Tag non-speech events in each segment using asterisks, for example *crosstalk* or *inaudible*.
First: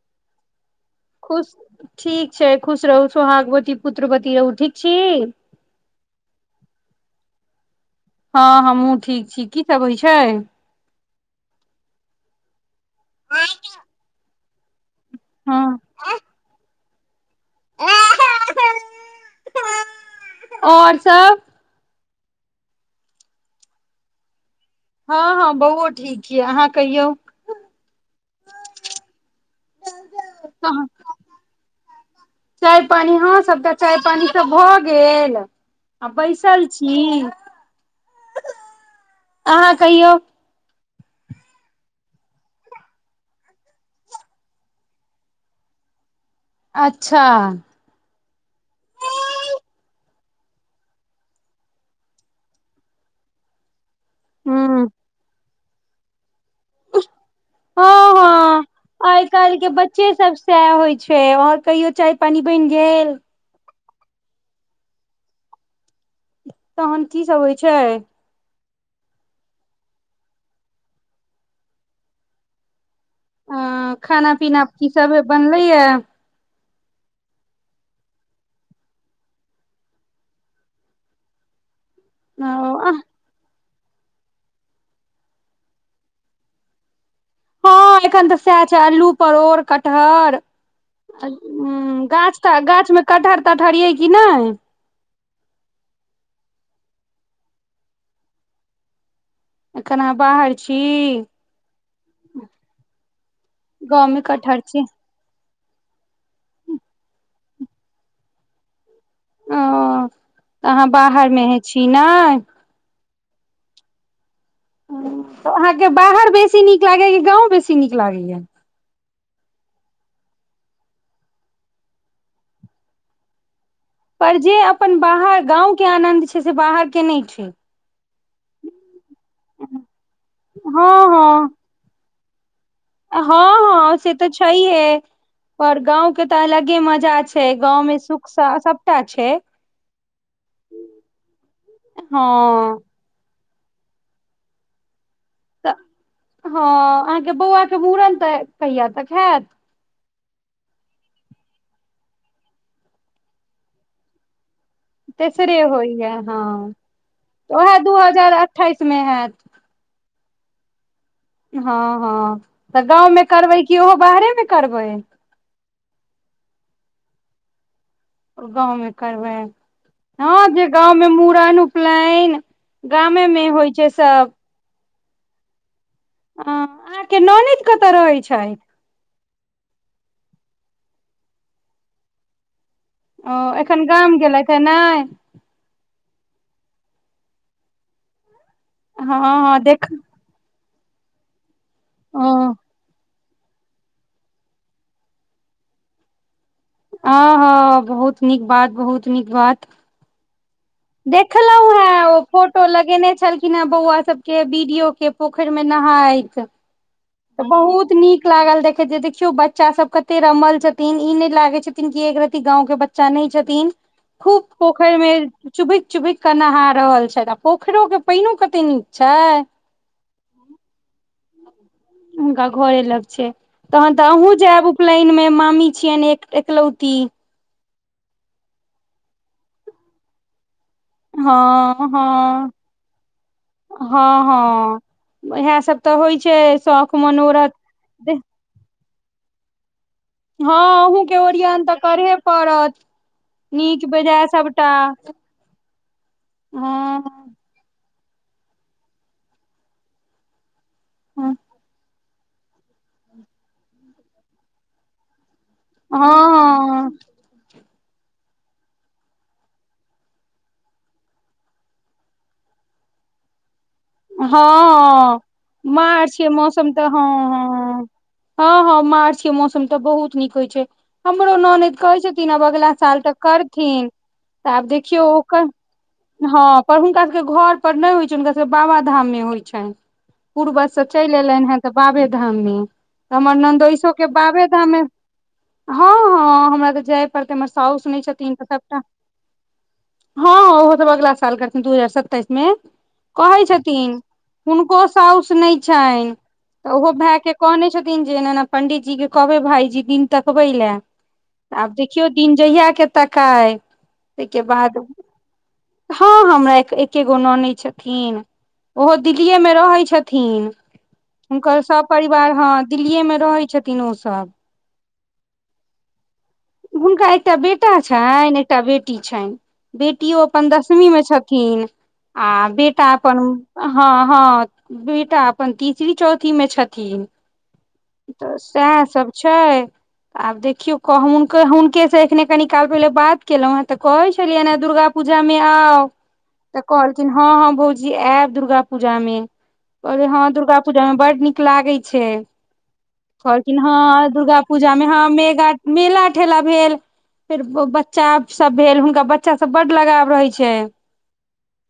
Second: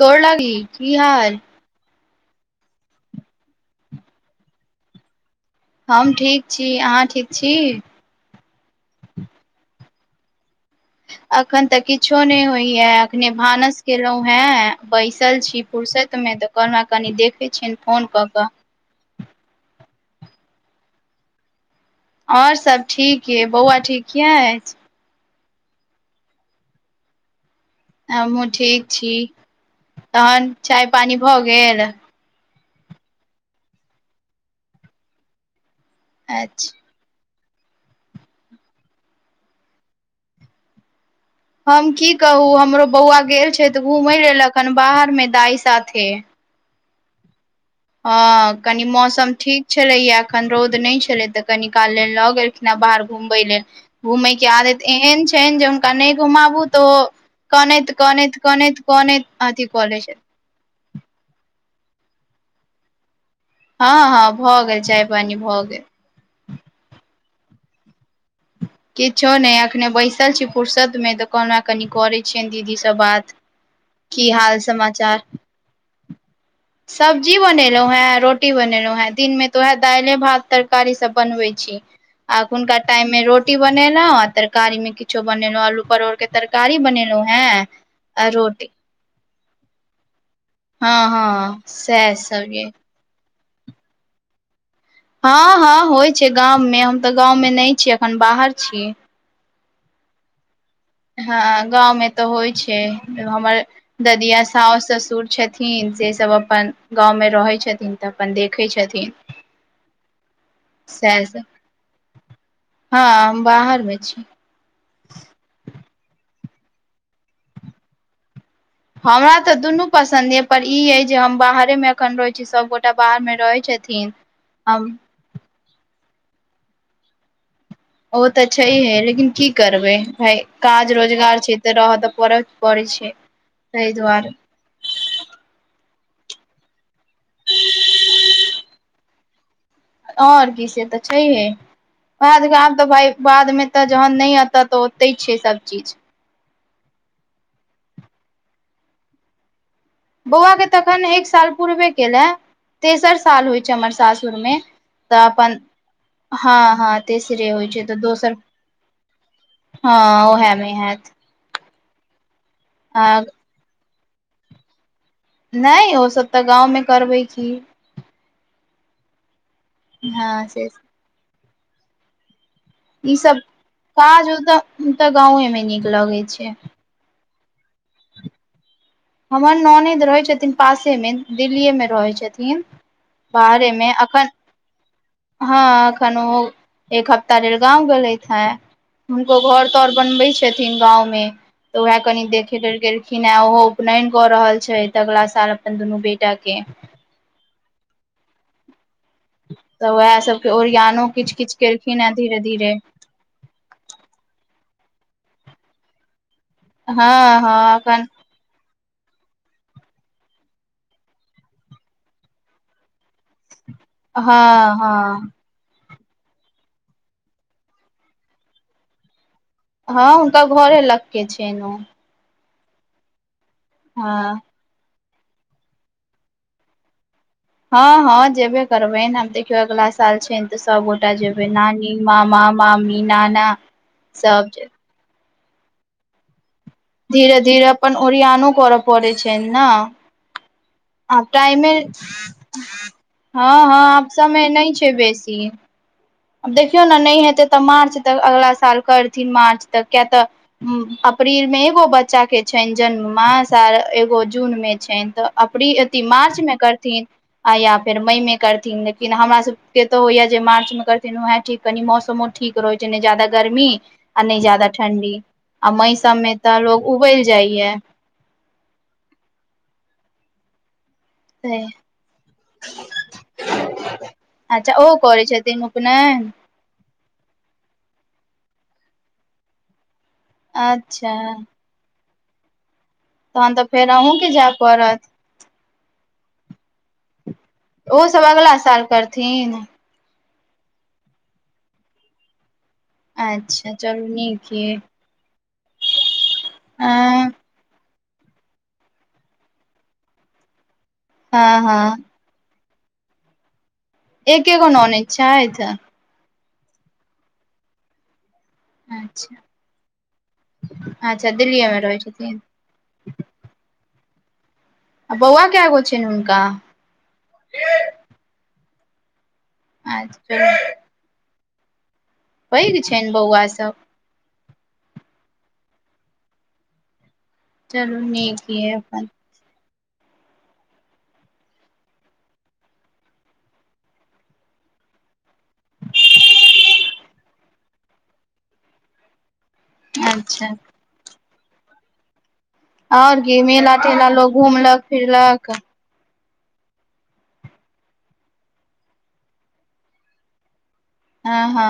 गोर लागी। की हाल खुश ठीक छैय खुश रहू सोहागवती पुत्रवती रहु। ठीक छी? हम ठीक छी अहाँ ठीक छी हँ हमहूँ ठीक छी की सब होइ छै अखन तऽ किछो नइ होइया अखने भानस केलहुँ हें बैसल छी हँ फुर्सत में तऽ कहलौं कनि देखैत छियनि फोन कऽ कऽ ओर सब आओर सब ठीक यइ बौआ ठीक य अइछ हँ हँ बौओ ठीक ये अहाँ कहियौ हमहूँ ठीक छी तहन चाय पानी भऽ गेल चाय पानी हॅं सब तऽ चाय पानी तऽ भए गेल आ बैसल अच्छा छी हं अहाँ कहियौ हम की कहू हमरो बौआ गेल छथि तऽ घूमय लेल ऐखन बाहर में दाइ साथे अच्छा हं कनी मौसम ठीक छलैया अखन रौद नइ छले तऽ कनी काल लेल लऽ गेल ना बाहर घुमे लेल घूमय के हूँ आदत एहन छनि जे हुनका नइ घुमाबु तऽ कनैत हँ कनैत हँ कनैत कनतन अथि कले छथिन चाय होइ छै आओर कहियो चाय पानी बइन गेल हँ हँ भऽ गेल चाय पानी भऽ गेल तहन की सब होइ छय किछो ने अ एखने बैसल छी फुरसत में कहलौहें कनि करे छियनि दीदी सब बात अ की खाना हाल पीना की सब समाचार बनले य सब्जी बनेलहुँ हें रोटी बनेलहुं हें दिन में तऽ उएह दाइल भात तरकारीसभ बनबैत छी आुनका ओ टाइम में रोड रोटी बनेलों आ तरकारी में किछो बनेलों आलू परोड़ के तरकारी बनेलों हँ एखन तऽ सएह छै अल्लू परोड़ कटहर हँ हँ सएह गाछ सब त ये गाछ में कटहर तटहर ये कि नहि हँ हँ होइ छै गाममें हम तऽ गाँवमे नहि छीयै अखन बाहर छी एना बाहा छी हँ गाँंव में तऽ होइ छै हमर गाँव मे ददिया कटहर छी सास ससुर छइथ न से सब अपन गाँवमे रहै छथिन तऽ अपन देखै छथिन ओ अहाँ सएह बाहर सब में हे छी ने हँ हम बाहर में छी तऽ अहाँके बाहर बेसी नीक लागैया कि गाँंव बेसी नीक लागैया हमरा तऽ दुनू पसन्द य पर ई यय जे हम बाहरे में अखन रहैत छी सबगोटा बाहर में रहैत छै पर जे अपन बाहर गाँंव के आनन्द छै से बाहर नइ छै ओ तऽ अच्छा हं लेकिन की हँ करबै भाय काज रोजगार हँ छै तऽ रहऽ तऽ पड़ पड़ै छै हँ ताहि हँ से तऽ दुआरे छै है परऔर गांव के तऽ अलगे मजा छै गांव में सुख सबटा छय आओर की से तऽ छैहे वएह देख आब हँ तऽ भाय बाद में तऽ जहन नहि औत तऽ तैं छै सब तऽ चीज हँ अहाँके बौआ के मुूड़न तऽ कहिया तक हैत बौआके तखन एक साल पूरबे कयेलए तेसर साल होइत छै हमर सासुरमे तऽ अपन तेसरे होइया हँ हँ त से होइ उएह छै दू तऽ हजार दोसर अठाइस मे हैत हँ ओहमेहत हँ हँ तऽ गाँवमे करबै कि ओहो बाहरे मऽ करबै नहि ओ सभ तऽ गाँवमे करबै की गाँवमे करबै हँ जे गाँवमे मुूड़न उपनयन ई सब गामेमे होइ छै काज सब तऽ गांे मे नीक लगै छै किया नॉनेद कतऽ रहैत छैथ हमर ननेद रहैत छथिन पासेमे दिल्लीएमे रहै छथिन ओ बाहरे एखन मे गाम अखन गेलेत हन नहि हँ एखन ओ एक हफ्ता लेल गाँव गेलेत है हँ हुनको हँ घर देख तर बनबैत छथिन गाँवमे तऽ उएह कनि ओ देखे कर कखिन ह ओहो उपनयन कऽ रहल छैथ तऽ अगलाा साल अपन दुनू बेटा के ह ह बहुत नीक बात बहुत तऽ ओएह सबके ओरयान देखलहु हैं ओ फोटो लगेने छलखिन बौआ सब के बीडो के पोखरि मे नहाइत हँ त हँ बहुत एखन नीक लागल देखैत देखियौ बच्चा सब कते रमल छथिन ई नहि लागे छथिन की एक रति गांव के बच्चा नै छथिन हँ खूब पोखरि हँ मऽ चुभकि चुभक केऽ नहा रहल छथि आ पोखरिो के पानो कते नीक छैय हँ हुनका घरे लग के छै नऽ हुनका घरे लग छै तहन तऽ अहुूँ हँ जायब उपनयन मे मामी छियनि एकलौती हँ हँ जेबे करबै आब देखियौ अगिला साल छै तऽ सबगोटा जेबै हँ नानी मामा हँ मामी नाना हँ सब जेतेय हँ इएह सब तऽ होइ छै शौक धीरे धीरे अपन ओरियानो करऽ पड़ै छैन नऽ हँ अहूँ के आब ओरियन तऽ टायमे करहे पड़त हँ हँ नीक आब बेजाय समय सबटा नहि छै बेसी आब देखियौ ने नहि हँ हेतै तऽ मार्च तक अगिला साल करथिन मार्च तक कियातऽ उ हँ अप्रील मे एगो बच्चा के छनि जन्म मास आर एगो जून मे छनि तऽ अप्र अथी मार्च मे हँ करथिन आ या फेर मई मे करथिन लेकिन हमर सभके तऽ होइया जे मार्च मऽ करथिन तनू है ठीक कहनी मौसमो ठीक रहो छै ने ज्यदा गर्मी आ नहि ज्यदा ठंडी हँ आ मई सब मार्च के में तऽ मौसम लोग हँ उबेल जाइये हँ हँ हँ मार्च के मौसम तऽ बहुत नीक होइ छै हमरो ननैद कहै छथिन आब अगलाा साल तऽ करथिन तऽ आब देखियौ ओकर नहि हँ पर हुनका सबके कऽ घर पर नहि होइ छनि हुनका सब के बाबा धाम में होइ छनि पूर्वज से चलि अच्छा एयलनि हे तऽ बाबे धाम मे हमर तहन नन्द तऽ फेर ओसो के अहूँके बाबे जाय धाममे पड़त हँ हँ हमरा तऽ जाय पड़तै हमर साउस नहि ओहो सब छथिन तऽ अगला सभटा साल करथिन हँ ओहो सब अगला साल करथि दू हजार सत्तइस मे कहै अच्छा छथिन चलू नीक यै हुनको साउस नहि छनि तऽ ओहो भाय हँ के कहने छथिन दिन जे पं्डित जी के कहबै भाायजी दिन तकबै लेय हँ आब हँ देखियौ दिन जहिया के ताकाय ताहिके एके गो बाद ननैद छथि हँ हमरा एके गो ननैद छथिन ओहो अच्छा दिल्लीए में रहे छथिन अच्छा हुनकर दिल्लीए मे सब रहै पररिवार छथिन हत दिल्लीए में रहै छथिन ओसब आ बौआ कय गो छैन हुनका हुनका एकटा बेटा छइन एकटा बेटी छइन अच्छा बेटियो चलू अपन दस मी मे छथिन आ पैघ बेटा छनि अपन बौआ सब हँ हँ बेटा हमर तीसरी चौथी में छथिन चलू नीक सेह यै अपन सब छै आब देखियौ क हुनके हुनकेसँ एखने कनि काल पहिने बात केलहुँ हेँ तऽ कहै छलियनि हेँ दुर्गा पूजा में आउ त कहलखिन हँ हँ भौजी एब दुर्गा पूजा में अरे हॅं अच्छा दुर्गा पूजा में बड्ड नीक लागइ छइ आओर की कहलखिन हँ मेला ठेला लोग दुर्गा पूजा घुमलक में हँ फिरलक मेगा मेला ठेला भेल फेर बच्चा सब भेल हुनका बच्चा सब बड लगाव रहय छै हँ हँ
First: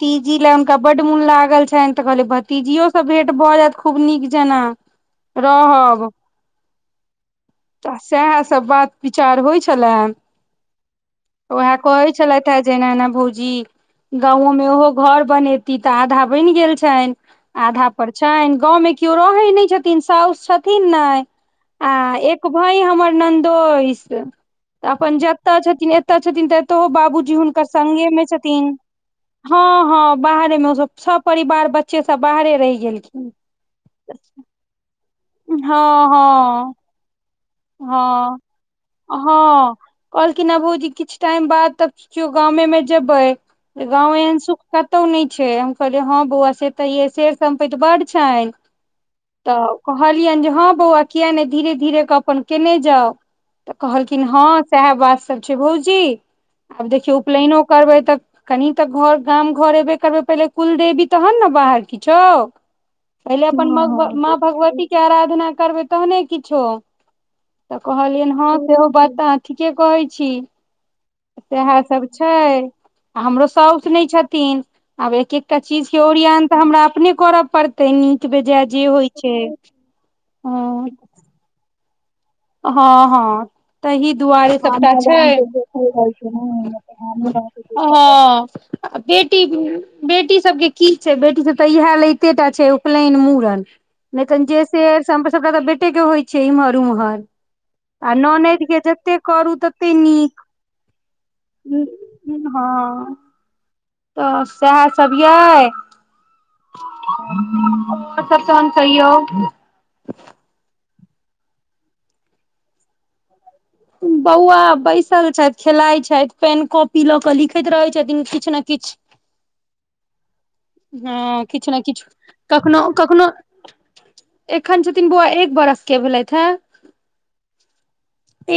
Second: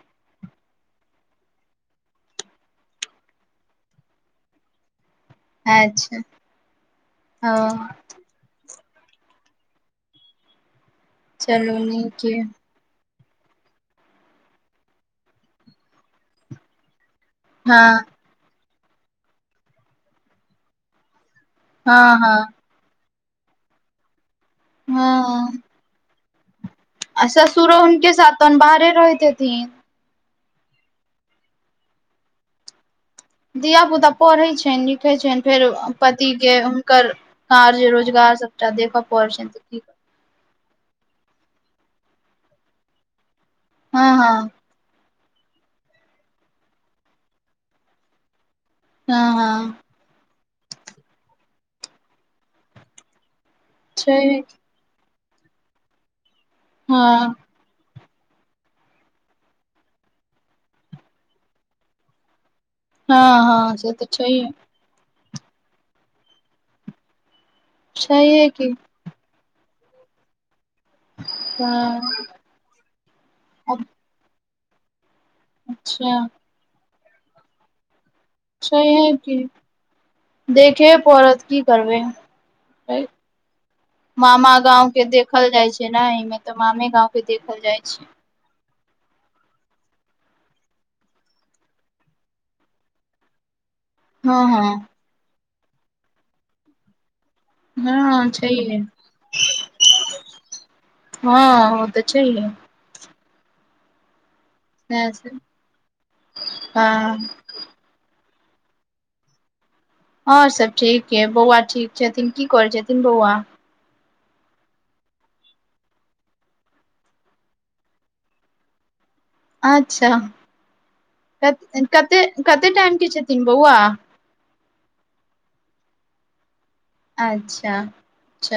तीजी लए हुनका बड्ड मोन लागल छइन तऽ कहलिय भतीजियो स भेंट भऽ जैत खूब नीक जेना रहब अच्छा ओ तऽ सएह सब बात विचार होइ छलै उएह चलू कहै नीक यै छलथि हे जेना एना एना भौजी गांवो में ओहो घर बनेती तऽ आधा बैन गेल छैन आधा हँ पर छयन गाँवमे किओ रहै नइ छथिन साउस छथिन ने आ हँ हँ एक भाईं हमर नन्दोइस अपन जतऽ हँ छथिन एतऽ छथिन तऽ तऽ आ बाबूजी हुनकर ससुरो संगे हुनके में साथ तहन छथिन बाहरे रहैत हँ हेथिन हँ बाहरे में ओ सब परिवार बच्चे सब बाहरे रहि गेलखिन धियापुता पढ़ै छइन लिखै छइन फेर हँ पतिके हँ हुनकर कार्य रोजगार हँ सबटा देख प छै हँ त कहलखिन हैं भबूजी किछ टाइम बाद तबचियो गां में जेबै गांव हँ एहन हँ सुख कतहु नइ छै हम कहलियै हँ बौआ से तऽ ई शेर सम्पति बड छइन हँ तऽ हँ कहलियनि जे हँ बौआ किया नइ धीरे धीरे कऽ अपन केने जाउ तऽ कहलखिन छैहे हँ की सएह बात सब छै भौजी आब देखियौ हँ उपनयनो करबै तऽ कनि तऽ घर गाम घर एबे करबै पहिले कुलदेवी तहन ने बाहर किछो हँ पहिले अपन हँ से तऽ माँ छैहे भगवती के आराधना करबै तहने किछो तऽ कहलियनि छैहे हँ की सेहो बता ठीके कहै छी सएह सब हँ छै आ हमरो साउस नइ छथिन आब एक एक एकटा चीज के अच्छा ओरियान तऽ हमरा अपने करऽ पड़त तऽ नीक बेजाय जे होइ छैहे छै की हं देखे पड़त की करबै हँ हँ तहि दुआरे मामा गाँंव सबटा के छै देखल जाइ छै ने एहिमे तऽ मामे गाँंव के हँ देखल जाइ छै आ बेटी बेटी सबके की छै बेटी सब तऽ इएह लइते टा छै उपनयन मूड़न नइ तऽ हँ जेस हँ सबटा तऽ बेटे के होइ छै एमहर उम्हर आ हँ ननैद छैहे के जते करू तते नीक हँ ओ तऽ छैहे हँ तऽ सएह सब ये हँ *inaudible* ओर सब ठीक ये बौआ ठीक छथिन की करै छथिन बौआ बौआ बैसल छइथ खेलाइ छइथ पेन कॉपी लऽ क लिखैत रहै छथिन किछ न किछ अच्छा हँ कत किछ न किछ कते कते कखनो टाइम के कखनो छथिन बौआ एखन छथिन बौआ एक बरस के भेलथि हेँ अच्छा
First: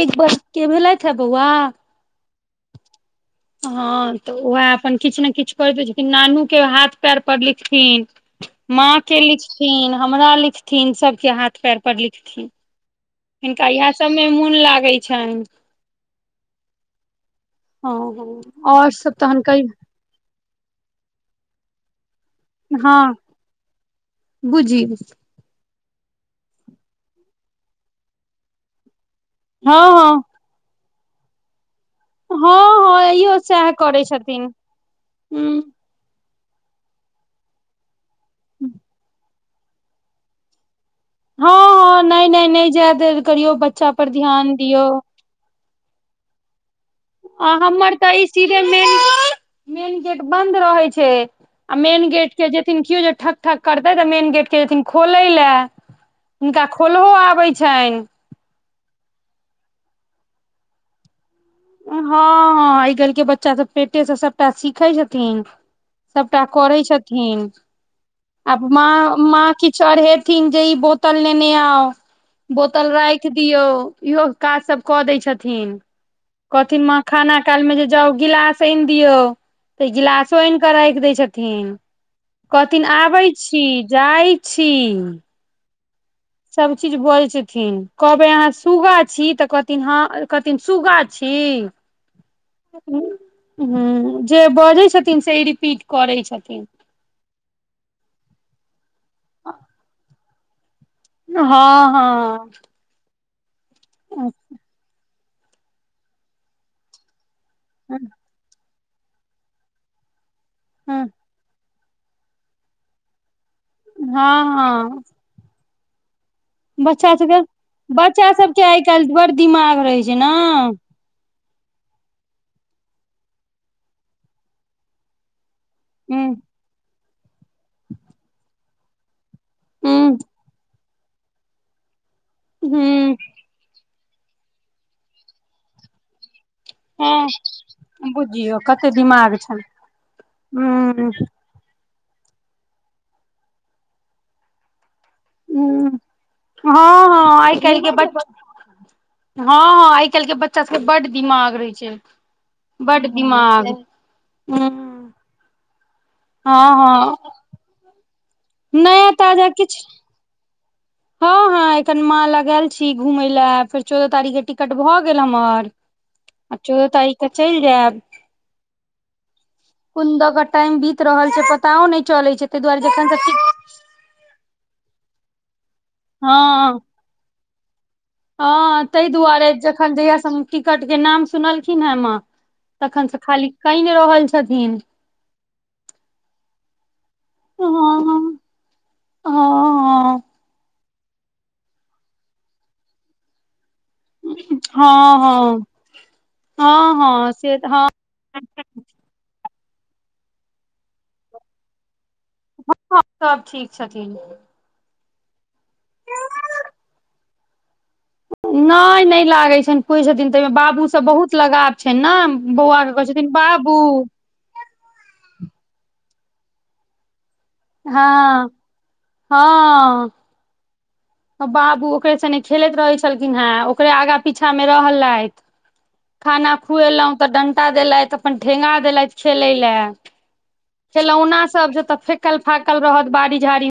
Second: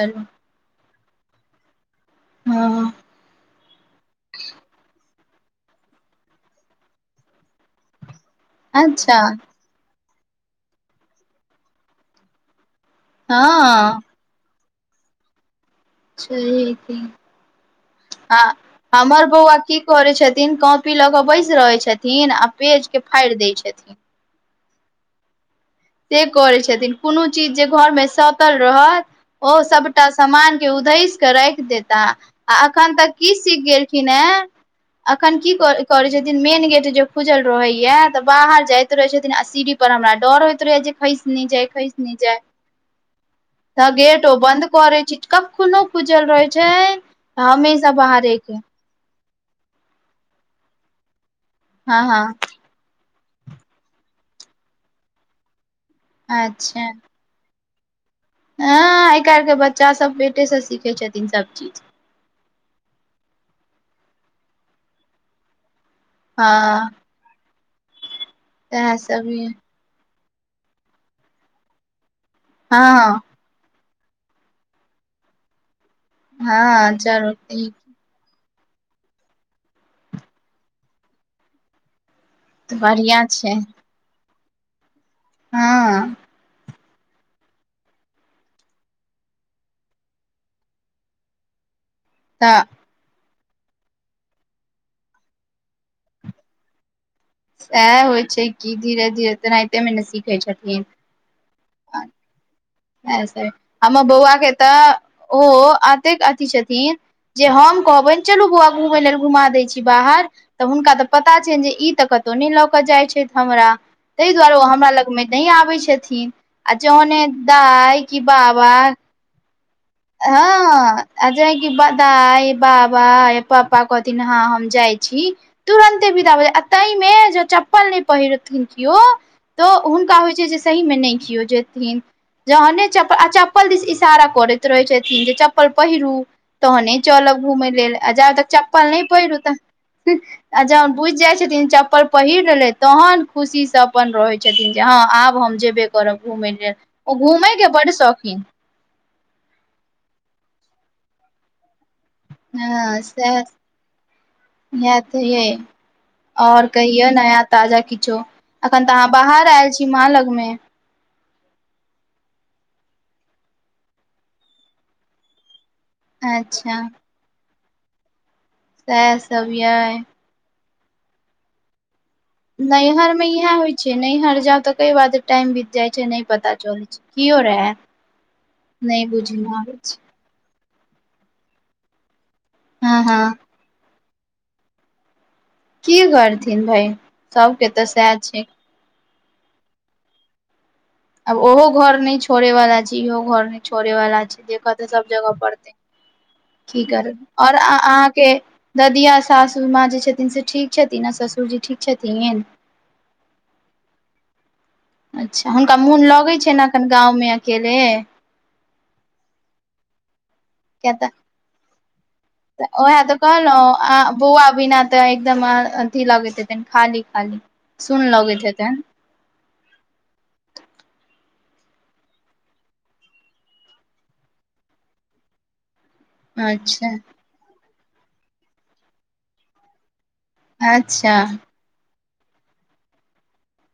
एक बरस के भेलाइथ ह बौआ हँ हँ तऽ उएह अपन किछ न किछ करैत छथिन नानू के हाथ पैर पर लिखथिन माँ अच्छा के लिख थिन हमरा लिखथिन सबके हाथ पैर पर लिखथिन हिनका इएह हँ सब मे मोन लागै छनिय छहिये कि हँ हँ आओर सब हमर तहन बौआकी कहियौ की करे छथिन कॉपी लऽ के बैस रहे छथिन आ पेज के फाड़ि दय छथिन बुझियो से करैत छथिन कोनो चीज जे घरमे साटल रहत ओ हँ सबटा हँ समान के उधैस कऽ राखि देत त आ हँ एखन तऽ हँ की इहो सीख सएह करै गेलखिन हे छथिन अखन की हूँ कर करे छथिन मेन गेट जो खुजल रहेया तऽ बाहर जायइत रहे छथिन आ सीढ़ी पर हमरा डर होयत खेस नेय जाय हँ हँ खइसनै नहि जाई नहि नहि जाय देल करियौ त बच्चा पर गेट ओ ध्यान बन्द करै दियौ छी कखनो खूजल रहै छै आ हमेशा हमर तऽ ई बाहरे के सीधे मेन गेट बन्द रहै छै आ हँ मेन हँ गेट केन केओ जेथिन ठक ठक करतै तऽ मेन गेट के देथिन खोले लए हुनका अच्छा खोलहो आबै छनिय हँ आय काल्हिके बच्चा सब पेटे सऽ सीखे छथिन सब चीज हँ हँ आइ काल्हि के बच्चा सब पेटे से सबटा सिखे छथिन सभटा हँ करै छथिन आब सएह माँ सब माँ य कि चढ़ेथिन जे ई बोतल लेने आउ बोतल हँ राखि दियौ इहो काज सब कऽ दै छथिन कहलथिन हँ माँ चलू खाना काल मे ठीक जे जाउ गिलास आयन दियऔ तऽ ई गिलासो आनि कऽ राखि दै छथिन तऽ कथिन आबै बढ़िआँ छै छी जाइ छी हँ सभ चीज बजै छथिन कहबै अहाँ सूगा छी तऽ कहथिन हँ कहथिन सूग्गा छी तऽ हू जे बजै छथिन से ई रिपीट करै छथिन सएह होइ छै कि धीरे धीरे तेनाहिते मे नऽ सीखै छथिन हँ हँ हमर बौआ के तऽ ओ अतेक अथी छथिन जे हम कहबनि चलू बौआ घुम लेल घुमा देय छी बाहर तऽ हुनका तऽ पता पता छनि जे ई तऽ कतौ नहि लऽ के जाइ छथि हमरा ताहि दुआरे हँ ओ हमरा हँ लग मे नहि आबै छथिन आ बच्चा जहने सबके दाइ कि बच्चा सबके आइ बाबा काल्हि बड़ दिमाग रहै छै नऽ हँ आ जे कि दाइ बाबा पापा कहथिन हँ हम जाइ छी तुरन्ते बिदा हूँ भ जायत तैमे जो चप्पल नहि पहिरथिन कियो तऽ हुनका हूँ होइत छै जे सही मे नहि खियो जेथिन जहने हूँ चप्पल चप्पल दिस इशारा करैत रहै छथिन जे चप्पल पहिरू तहने हँ चलब घूमय लेल आ जाब तक बुझियौ कते चप्पल नहि दिमाग पहीरु छनि आ जों उ हूँ बुझि जाइ छथिन चप्पल पहिर रहलै तहन खुशी से अपन रहै छथिन जे हँ आब हम जेबे हूँ करब घूम हँ लेल ओ हँ घूमे आइ के काल्हि बड बच्चा शौकीन हँ हँ आइ काल्हि के बच्चा सबके बड्ड दिमाग रहै छै हँ बड्ड सेहा दिमाग ई हूँ *unintelligible* ओर हँ कहियौ हँ नया ताजा किछो एखन तऽ अहाँ नया ताजा बाहर आयल किछ छी माँ लगमे हँ हँ एखन माँ लग छी घुमय लए फेर चौदह तारीख के टिकट भऽ गेल हमर आ अच्छा चौदह तारीख क चलि जायब सह सबविय कोन दऽ कऽ टाइम बीत रहल छै पताो नहि चलै छै ताहि दुआरे जखन सऽ नहिहर जाउ तऽ कई बाटे टाइम बीत जाइ छै नहि पता हँ चलै छै किओ रहैय हँ ताहि दुआरे जखन जहिया सब टिकट के नाम सुनलखिन ह माँ हँ तखन से हँ खाली कायनहि रहल छथिन की करथिन बहिन सबके हँ तऽ सएह छै हँ हँ आब ओहो घर न छोड़े वाला छै इहो घर न छोड़े वाला छै देखय तऽ सब हँ जगह हँ परतै कि हँ करबे हँ से और तऽ हँ अहाँके ददिया सासू सासु माँ जे छथिन से ठीक छथिन आओ ससुरजी ठीक छथिन हँ सब ठीक छथिन अच्छा हुनका मोन लगैत छन एखन गाँवमे अकेले नहि नहि लागैत छनि किछ दिन तऽहिमे बाबू किया सब तऽ बहुत लगाव छनि नऽ तऽ ओह तऽ कहलूआ बोआ बिना तऽ एकदम अथी लगैत हतय एकदम खाली खाली सुन लगैत हँ हेतनि हँ बाबू ओकरे सने खेलैत रहै छलखिन हेँ ओकरे आगा पीछा मऽ रहलथि खाना अच्छा खुएलहुँ तऽ डंटा देलथि अपन ठेंगा देलथि खेलय लए अच्छा खेलौना सब जेतऽ फेकल फाकल रहत बाड़ी झाड़ी